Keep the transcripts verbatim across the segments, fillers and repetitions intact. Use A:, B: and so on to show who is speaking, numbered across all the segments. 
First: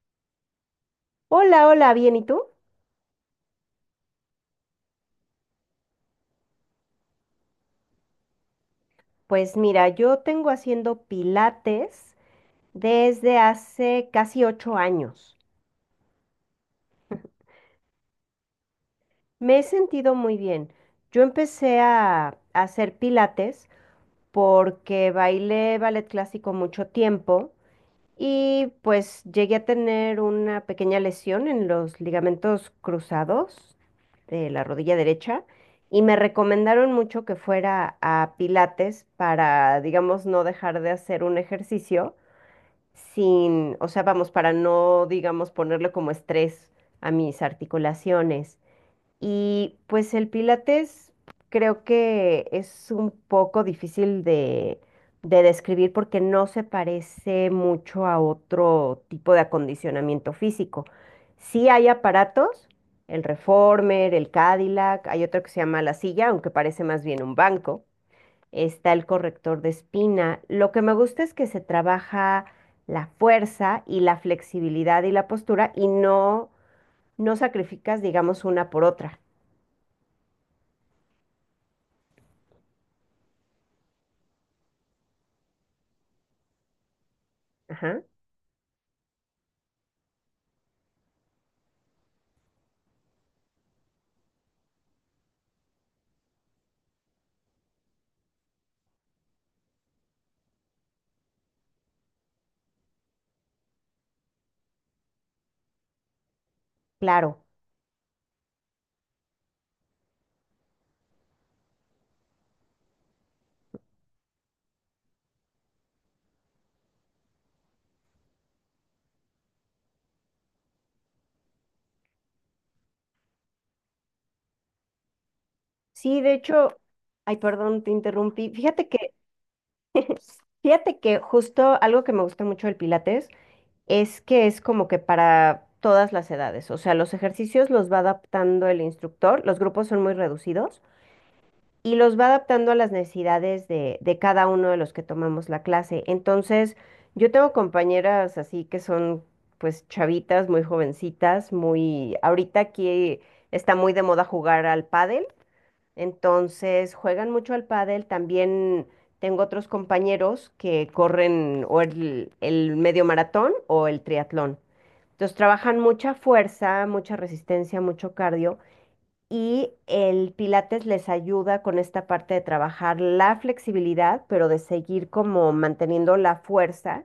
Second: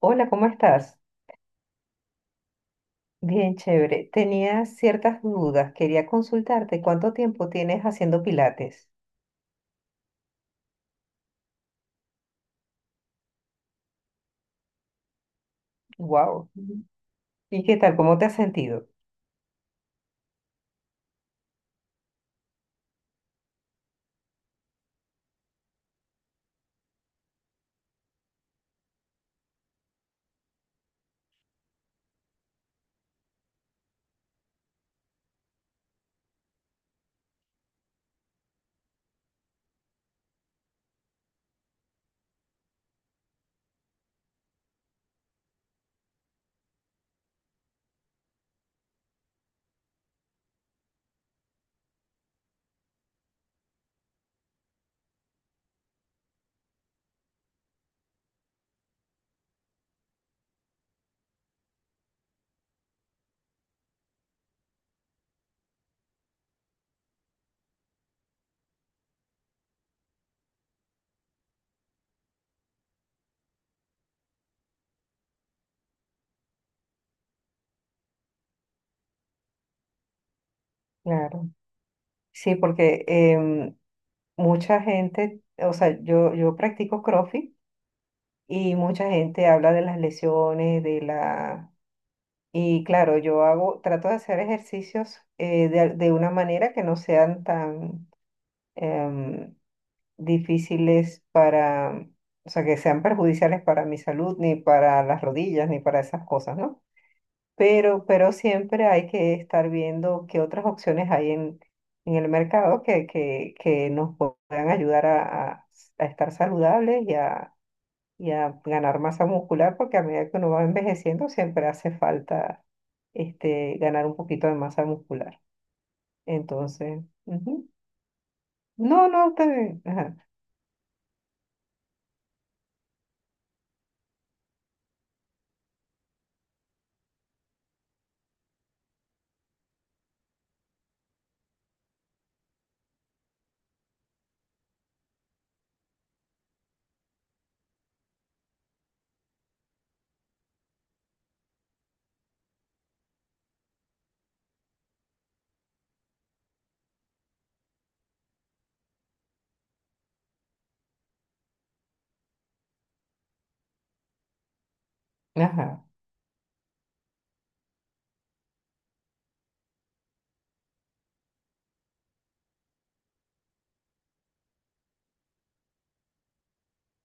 A: Hola, ¿cómo estás?
B: Hola, hola, bien, ¿y tú?
A: Bien, chévere. Tenía ciertas dudas. Quería consultarte cuánto tiempo tienes haciendo pilates.
B: Pues mira, yo tengo haciendo pilates desde hace casi ocho años.
A: Wow. ¿Y qué tal? ¿Cómo te has sentido?
B: Me he sentido muy bien. Yo empecé a, a hacer pilates porque bailé ballet clásico mucho tiempo y pues llegué a tener una pequeña lesión en los ligamentos cruzados de la rodilla derecha y me recomendaron mucho que fuera a pilates para, digamos, no dejar de hacer un ejercicio sin, o sea, vamos, para no, digamos, ponerle como estrés a mis articulaciones. Y pues el Pilates creo que es un poco difícil de, de describir porque no se parece mucho a otro tipo de acondicionamiento físico. Sí hay aparatos, el Reformer, el Cadillac, hay otro que se llama la silla, aunque parece más bien un banco, está el corrector de espina. Lo que me gusta es que se trabaja la fuerza y la flexibilidad y la postura y no, no sacrificas, digamos, una por otra.
A: Claro. Sí, porque em, mucha gente, o sea, yo, yo practico CrossFit
B: Ajá,
A: y mucha gente habla de las lesiones, de la... Y claro, yo hago, trato de hacer ejercicios eh, de, de una manera que no sean tan... em, difíciles para, o sea, que sean perjudiciales para mi salud, ni para las rodillas, ni para esas cosas, ¿no?
B: claro.
A: Pero, pero siempre hay que estar viendo qué otras opciones hay en, en el mercado que, que, que nos puedan ayudar a, a- a estar saludables y a, y a ganar masa muscular, porque a medida que uno va envejeciendo siempre hace falta este, ganar un poquito de masa muscular.
B: Sí, de hecho,
A: Entonces,
B: ay,
A: ujú.
B: perdón, te interrumpí. Fíjate
A: No,
B: que,
A: no, está bien. Ajá,
B: fíjate que justo algo que me gusta mucho del Pilates es que es como que para todas las edades. O sea, los ejercicios los va adaptando el instructor, los grupos son muy reducidos, y los va adaptando a las necesidades de, de cada uno de los que tomamos la clase. Entonces, yo tengo compañeras así que son pues chavitas, muy jovencitas, muy... Ahorita aquí está muy de moda jugar al pádel, entonces juegan mucho al pádel. También tengo otros compañeros que corren o el, el medio maratón o el triatlón. Entonces trabajan
A: ajá,
B: mucha fuerza, mucha resistencia, mucho cardio y el Pilates les ayuda con esta parte de trabajar la flexibilidad, pero de seguir como manteniendo la fuerza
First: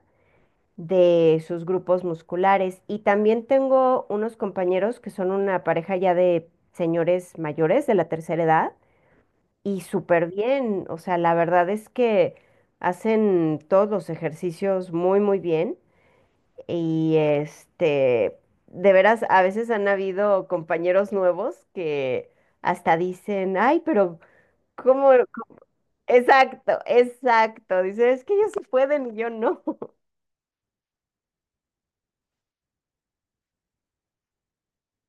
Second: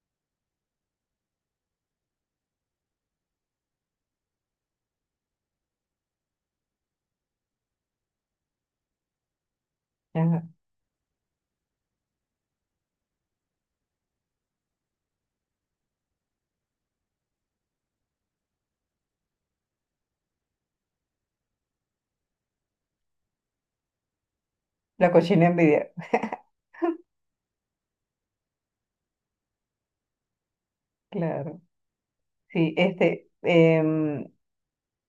B: de sus grupos musculares. Y también tengo unos compañeros que son una pareja ya de señores mayores de la tercera edad y súper
A: ajá.
B: bien. O sea, la verdad es que hacen todos los ejercicios muy, muy bien. Y este, de veras, a veces han habido compañeros nuevos que hasta dicen, ay, pero ¿cómo?
A: La cochina envidia,
B: Exacto, exacto. Dicen, es que ellos sí pueden y yo no.
A: claro. Sí, este, em,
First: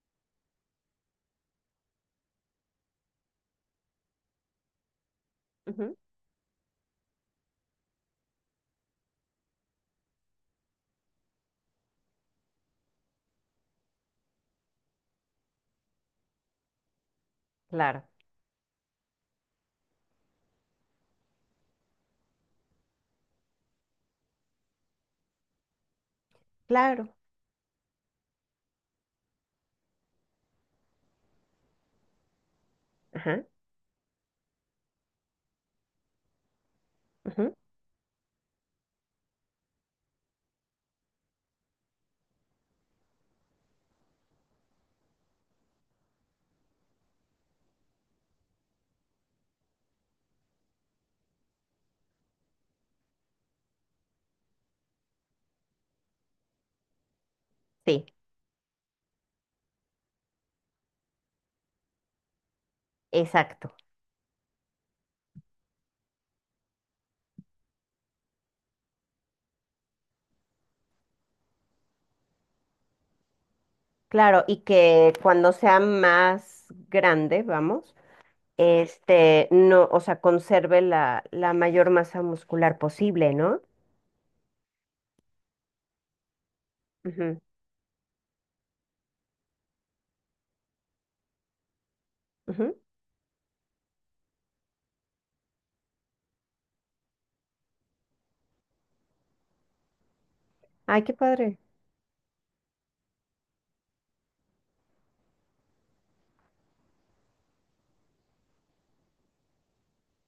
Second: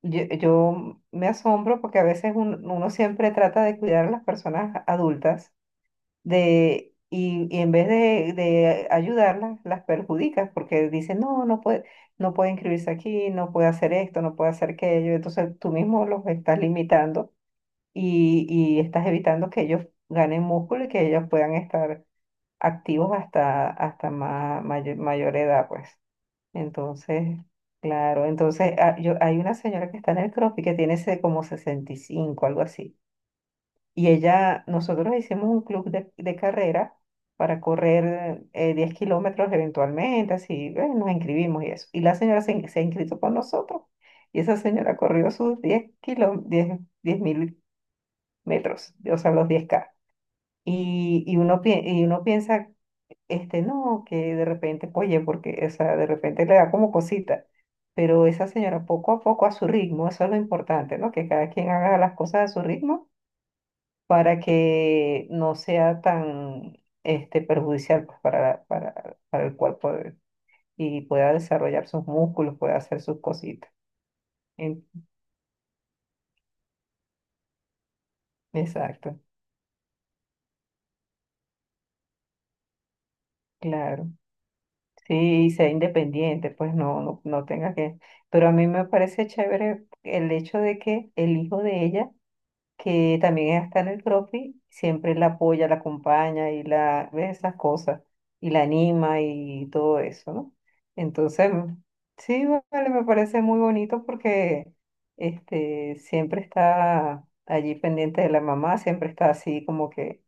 A: yo, yo me asombro porque a veces un- uno siempre trata de cuidar a las personas adultas
B: Ujú,
A: de, y, y en vez de, de ayudarlas, las perjudicas porque dicen, no, no puede, no puede inscribirse aquí, no puede hacer esto, no puede hacer aquello. Entonces tú mismo los estás limitando
B: claro,
A: y, y estás evitando que ellos ganen músculo y que ellos puedan estar activos hasta, hasta ma- mayor mayor edad, pues.
B: claro.
A: Entonces, claro, entonces ah, yo, hay una señora que está en el CrossFit que tiene ese como sesenta y cinco algo así.
B: Ajá,
A: Y ella, nosotros hicimos un club de, de carrera
B: ujú,
A: para correr eh, diez kilómetros eventualmente, así, eh, nos inscribimos y eso. Y la señora se, in- se ha inscrito con nosotros y esa señora corrió sus diez kilo, diez mil metros, o sea, los diez k. Y, y, uno, pi- y uno piensa este, no, que de repente, oye, porque, o sea, de repente le da como cosita,
B: sí,
A: pero esa señora poco a poco a su ritmo, eso es lo importante, ¿no? Que cada quien haga las cosas a su ritmo
B: exacto.
A: para que no sea tan, este, perjudicial pues, para, para, para el cuerpo de- y pueda desarrollar sus músculos, pueda hacer sus cositas.
B: Claro, y
A: En-
B: que cuando sea más grande, vamos,
A: exacto,
B: este, no, o sea, conserve la, la mayor masa muscular posible, ¿no?
A: claro. Sí, y sea independiente, pues no, no,
B: Ujú,
A: no tenga que... Pero a mí me parece chévere el hecho de que el hijo de ella
B: ujú.
A: que también está en el CrossFit, siempre la apoya, la acompaña y la ve esas cosas y la anima y todo eso, ¿no?
B: Ay, qué
A: Entonces,
B: padre.
A: mm, sí, vale, me parece muy bonito porque este siempre está allí pendiente de la mamá, siempre está así como que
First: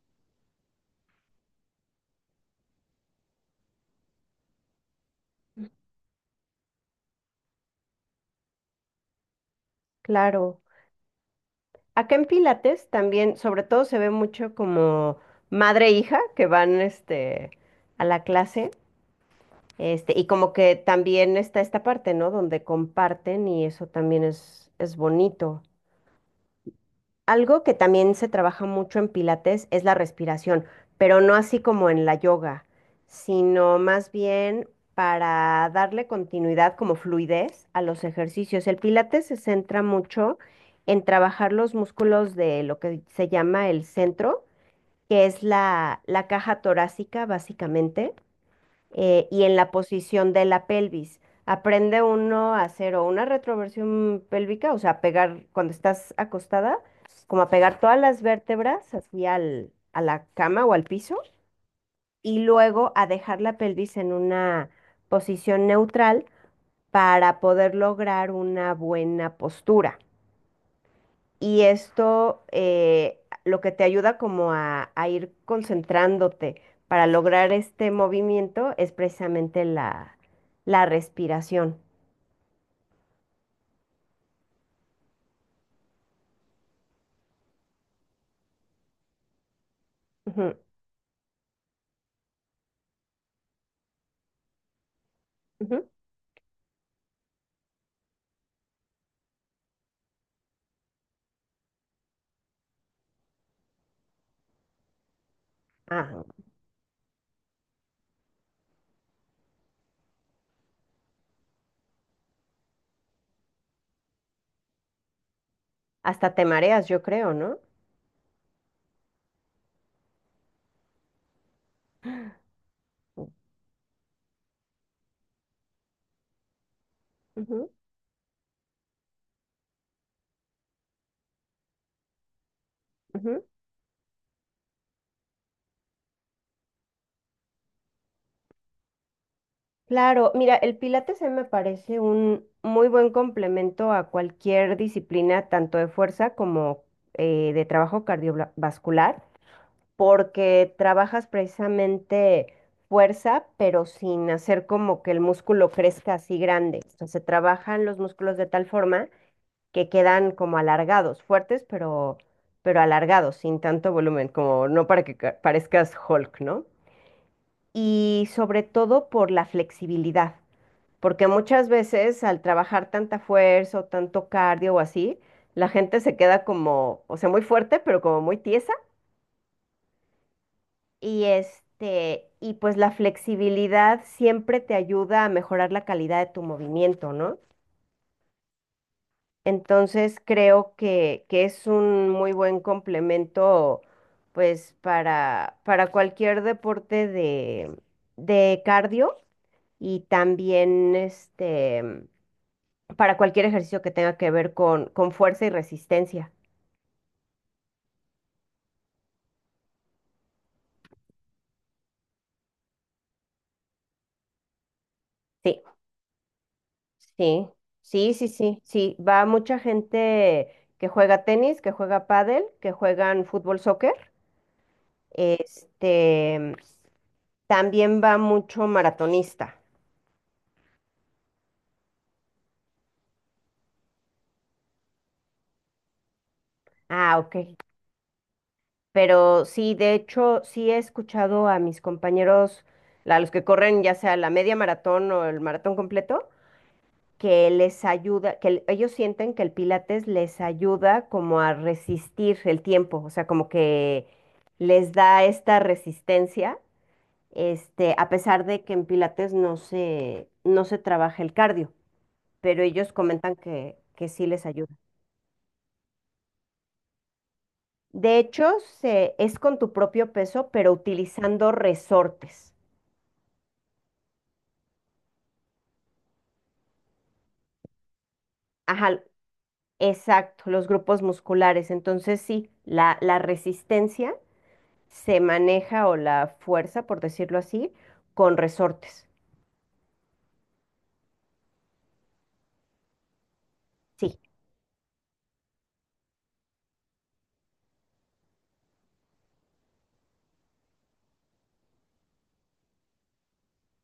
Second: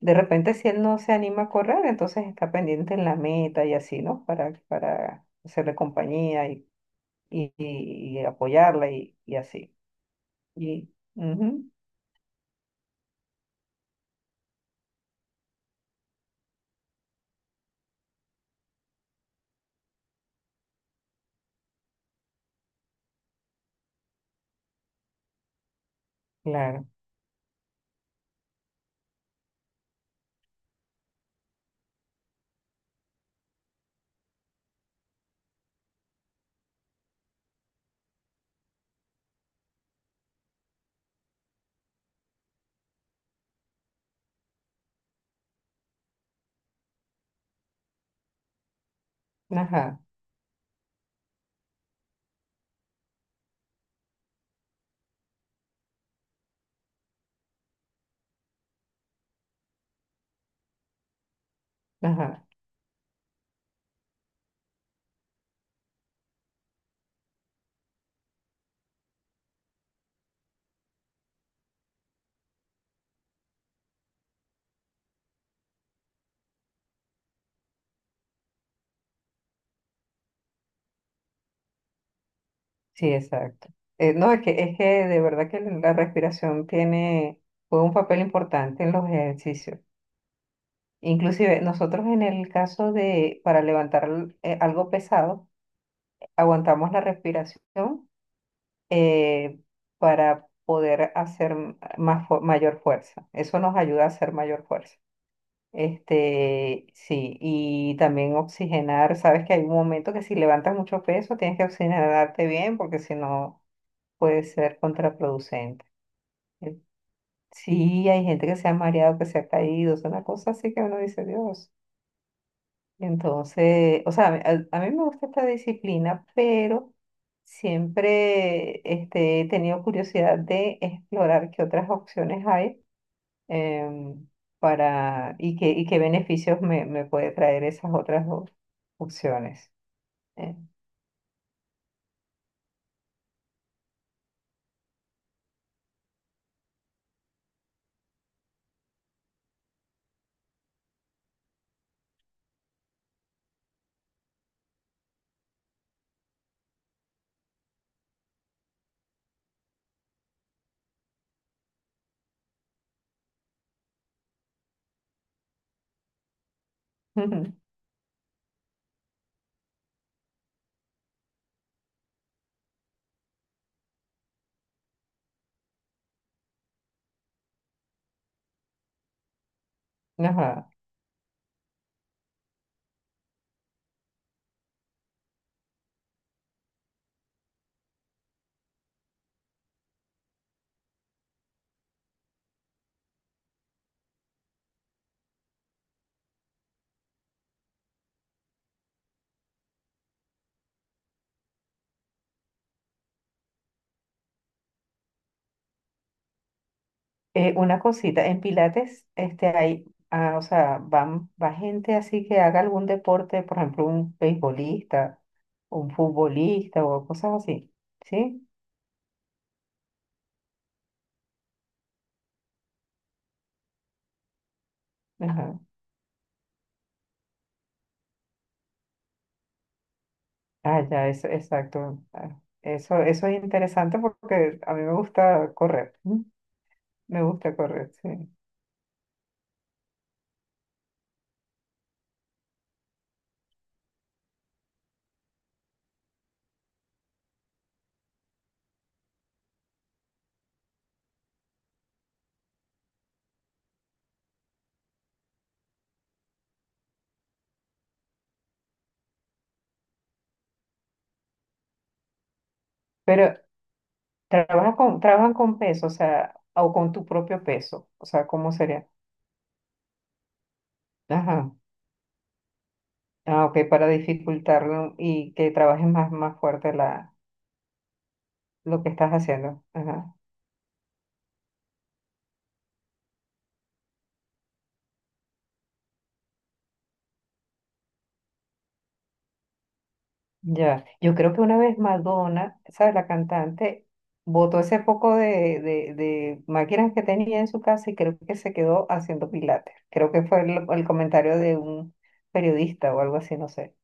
A: de repente si él no se anima a correr, entonces está pendiente en la meta y así, ¿no? Para para hacerle compañía y y, y apoyarla y, y así.
B: Claro.
A: Y ujú,
B: Acá en Pilates también, sobre todo, se ve mucho como madre e hija que van este, a la clase. Este, y como que también está esta parte, ¿no? Donde comparten y eso también es, es bonito.
A: claro.
B: Algo que también se trabaja mucho en Pilates es la respiración, pero no así como en la yoga, sino más bien para darle continuidad como fluidez a los ejercicios. El Pilates se centra mucho en trabajar los músculos de lo que se llama el centro, que es la, la caja torácica básicamente eh, y en la
A: Ajá.
B: posición de la pelvis. Aprende uno a hacer o una retroversión pélvica, o sea, a pegar cuando estás acostada, como a pegar todas las vértebras así al, a la cama o al piso, y
A: Ajá,
B: luego a dejar la pelvis en una posición neutral para poder lograr una buena postura. Y esto eh, lo que te ayuda como a, a ir concentrándote para lograr este movimiento es precisamente la, la respiración.
A: sí, exacto. Eh, no, es que, es que de verdad que la respiración tiene, juega un papel importante en los ejercicios.
B: Ujú,
A: Inclusive nosotros en el caso de, para levantar eh, algo pesado,
B: ujú.
A: aguantamos la respiración eh, para poder hacer m- más, fu- mayor fuerza. Eso nos ayuda a hacer mayor fuerza.
B: Ah,
A: Este, sí, y también oxigenar. Sabes que hay un momento que si levantas mucho peso, tienes que oxigenarte bien porque si no... puede ser contraproducente.
B: hasta te
A: Eh,
B: mareas, yo creo, ¿no?
A: Sí, hay gente que se ha mareado, que se ha caído, es una cosa así que uno dice, Dios. Entonces, o sea, a, a mí me gusta esta disciplina, pero
B: Ujú,
A: siempre este, he tenido curiosidad de explorar qué otras opciones hay
B: ujú.
A: em, para, y, qué, y qué beneficios me, me puede traer esas otras op- opciones.
B: Claro,
A: Eh.
B: mira, el Pilates a mí me parece un muy buen complemento a cualquier disciplina, tanto de fuerza como eh, de trabajo cardiovascular, porque trabajas precisamente fuerza, pero sin hacer como que el músculo crezca así grande. O sea, se trabajan los músculos de tal forma que quedan como alargados, fuertes, pero, pero alargados, sin tanto volumen, como no para que ca- parezcas Hulk, ¿no? Y sobre todo por la flexibilidad, porque muchas veces al trabajar tanta fuerza o tanto cardio o así, la gente se queda como, o sea, muy fuerte, pero como muy tiesa.
A: Ajá.
B: Y este, y pues la flexibilidad siempre te ayuda a mejorar la calidad de tu movimiento, ¿no? Entonces creo que, que es un muy buen complemento, pues, para, para cualquier deporte de, de cardio y también este para cualquier ejercicio que tenga que ver con, con fuerza y resistencia.
A: Eh, una cosita, en Pilates, este, hay, ah, o sea, van, va gente así que haga algún deporte, por ejemplo, un beisbolista,
B: Sí.
A: un futbolista o cosas
B: Sí,
A: así,
B: sí, sí,
A: ¿sí?
B: sí, sí. Va mucha gente que juega tenis, que juega pádel, que juegan fútbol, soccer.
A: Ajá.
B: Este, también va mucho maratonista.
A: Ah, ya, eso, exacto. Ah, Eso, eso es interesante porque a mí me gusta correr, ¿m?
B: Ah,
A: Me
B: ok.
A: gusta correr, sí.
B: Pero sí, de hecho, sí he escuchado a mis compañeros, a los que corren ya sea la media maratón o el maratón completo, que les ayuda, que el- ellos sienten que el Pilates les ayuda como a resistir el tiempo, o sea, como que les da esta resistencia este, a pesar de que en Pilates no se, no se trabaja el cardio, pero ellos comentan
A: Pero
B: que, que sí les ayuda.
A: trabaja con, trabajan con peso, o sea, o con tu propio peso, o
B: De
A: sea,
B: hecho,
A: ¿cómo sería?
B: se, es con tu propio peso, pero utilizando
A: Ajá.
B: resortes.
A: Ah, ok, para dificultarlo y que trabajes más, más fuerte la lo que
B: Ajá,
A: estás haciendo. Ajá.
B: exacto, los grupos musculares. Entonces sí, la, la resistencia se maneja o la fuerza, por decirlo así, con resortes.
A: Ya. Yo creo que una vez Madonna, ¿sabes? La cantante
B: Sí,
A: botó ese poco de, de, de máquinas que tenía en su casa y creo que se quedó haciendo pilates. Creo que fue el, el comentario de un periodista o algo así, no sé.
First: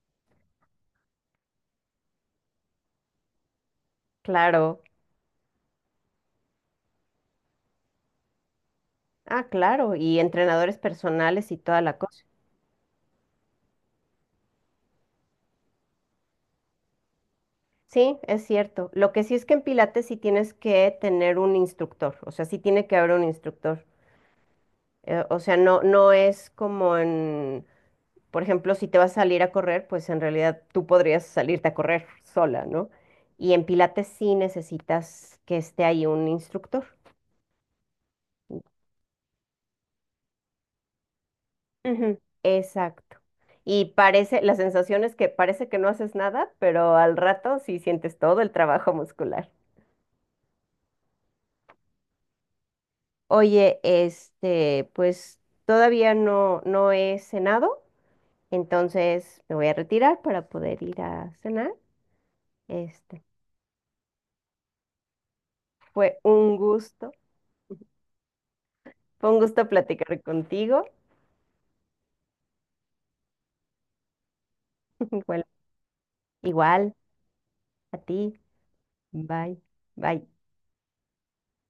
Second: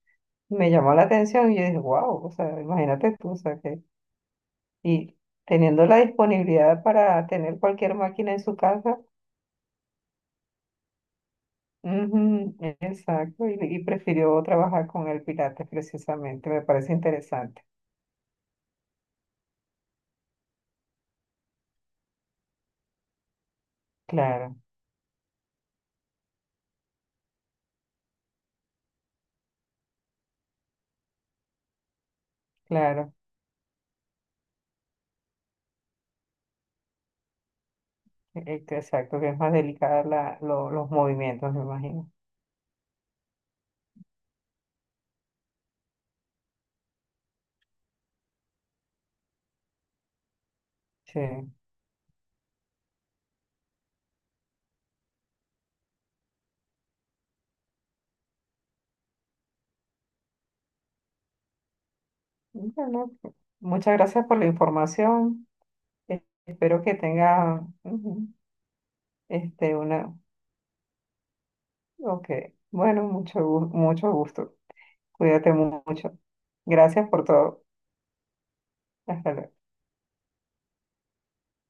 A: Me llamó la atención y yo dije, wow, o sea, imagínate tú, o sea, que...
B: claro.
A: Y teniendo la disponibilidad para tener cualquier máquina en su casa,
B: Ah, claro. Y entrenadores personales y toda la cosa.
A: ujú, exacto, y, y prefirió trabajar con el pilates precisamente, me parece interesante.
B: Sí, es cierto. Lo que sí es que en Pilates sí tienes que tener un instructor, o sea, sí tiene que haber un instructor.
A: Claro.
B: Eh, o sea, no, no es como en, por ejemplo, si te vas a salir a correr, pues en realidad tú podrías salirte a correr sola, ¿no?
A: Claro,
B: Y en Pilates sí necesitas que esté ahí un instructor.
A: e- e- exacto, que es más delicada la, lo- los movimientos, me imagino.
B: Ujú, exacto. Y parece, la sensación es que parece que no haces nada, pero al rato sí sientes todo el trabajo muscular.
A: Sí.
B: Oye, este, pues todavía no, no he cenado, entonces me voy a retirar para poder ir a cenar.
A: Bueno,
B: Este,
A: muchas gracias por la información.
B: fue
A: E-
B: un
A: Espero que
B: gusto,
A: tenga ujú,
B: fue un gusto
A: este una.
B: platicar contigo.
A: Ok. Bueno, mucho, gu- mucho gusto.
B: Igual,
A: Cuídate mu- mucho.
B: igual
A: Gracias por todo.
B: a ti.
A: Hasta luego.
B: Bye, bye.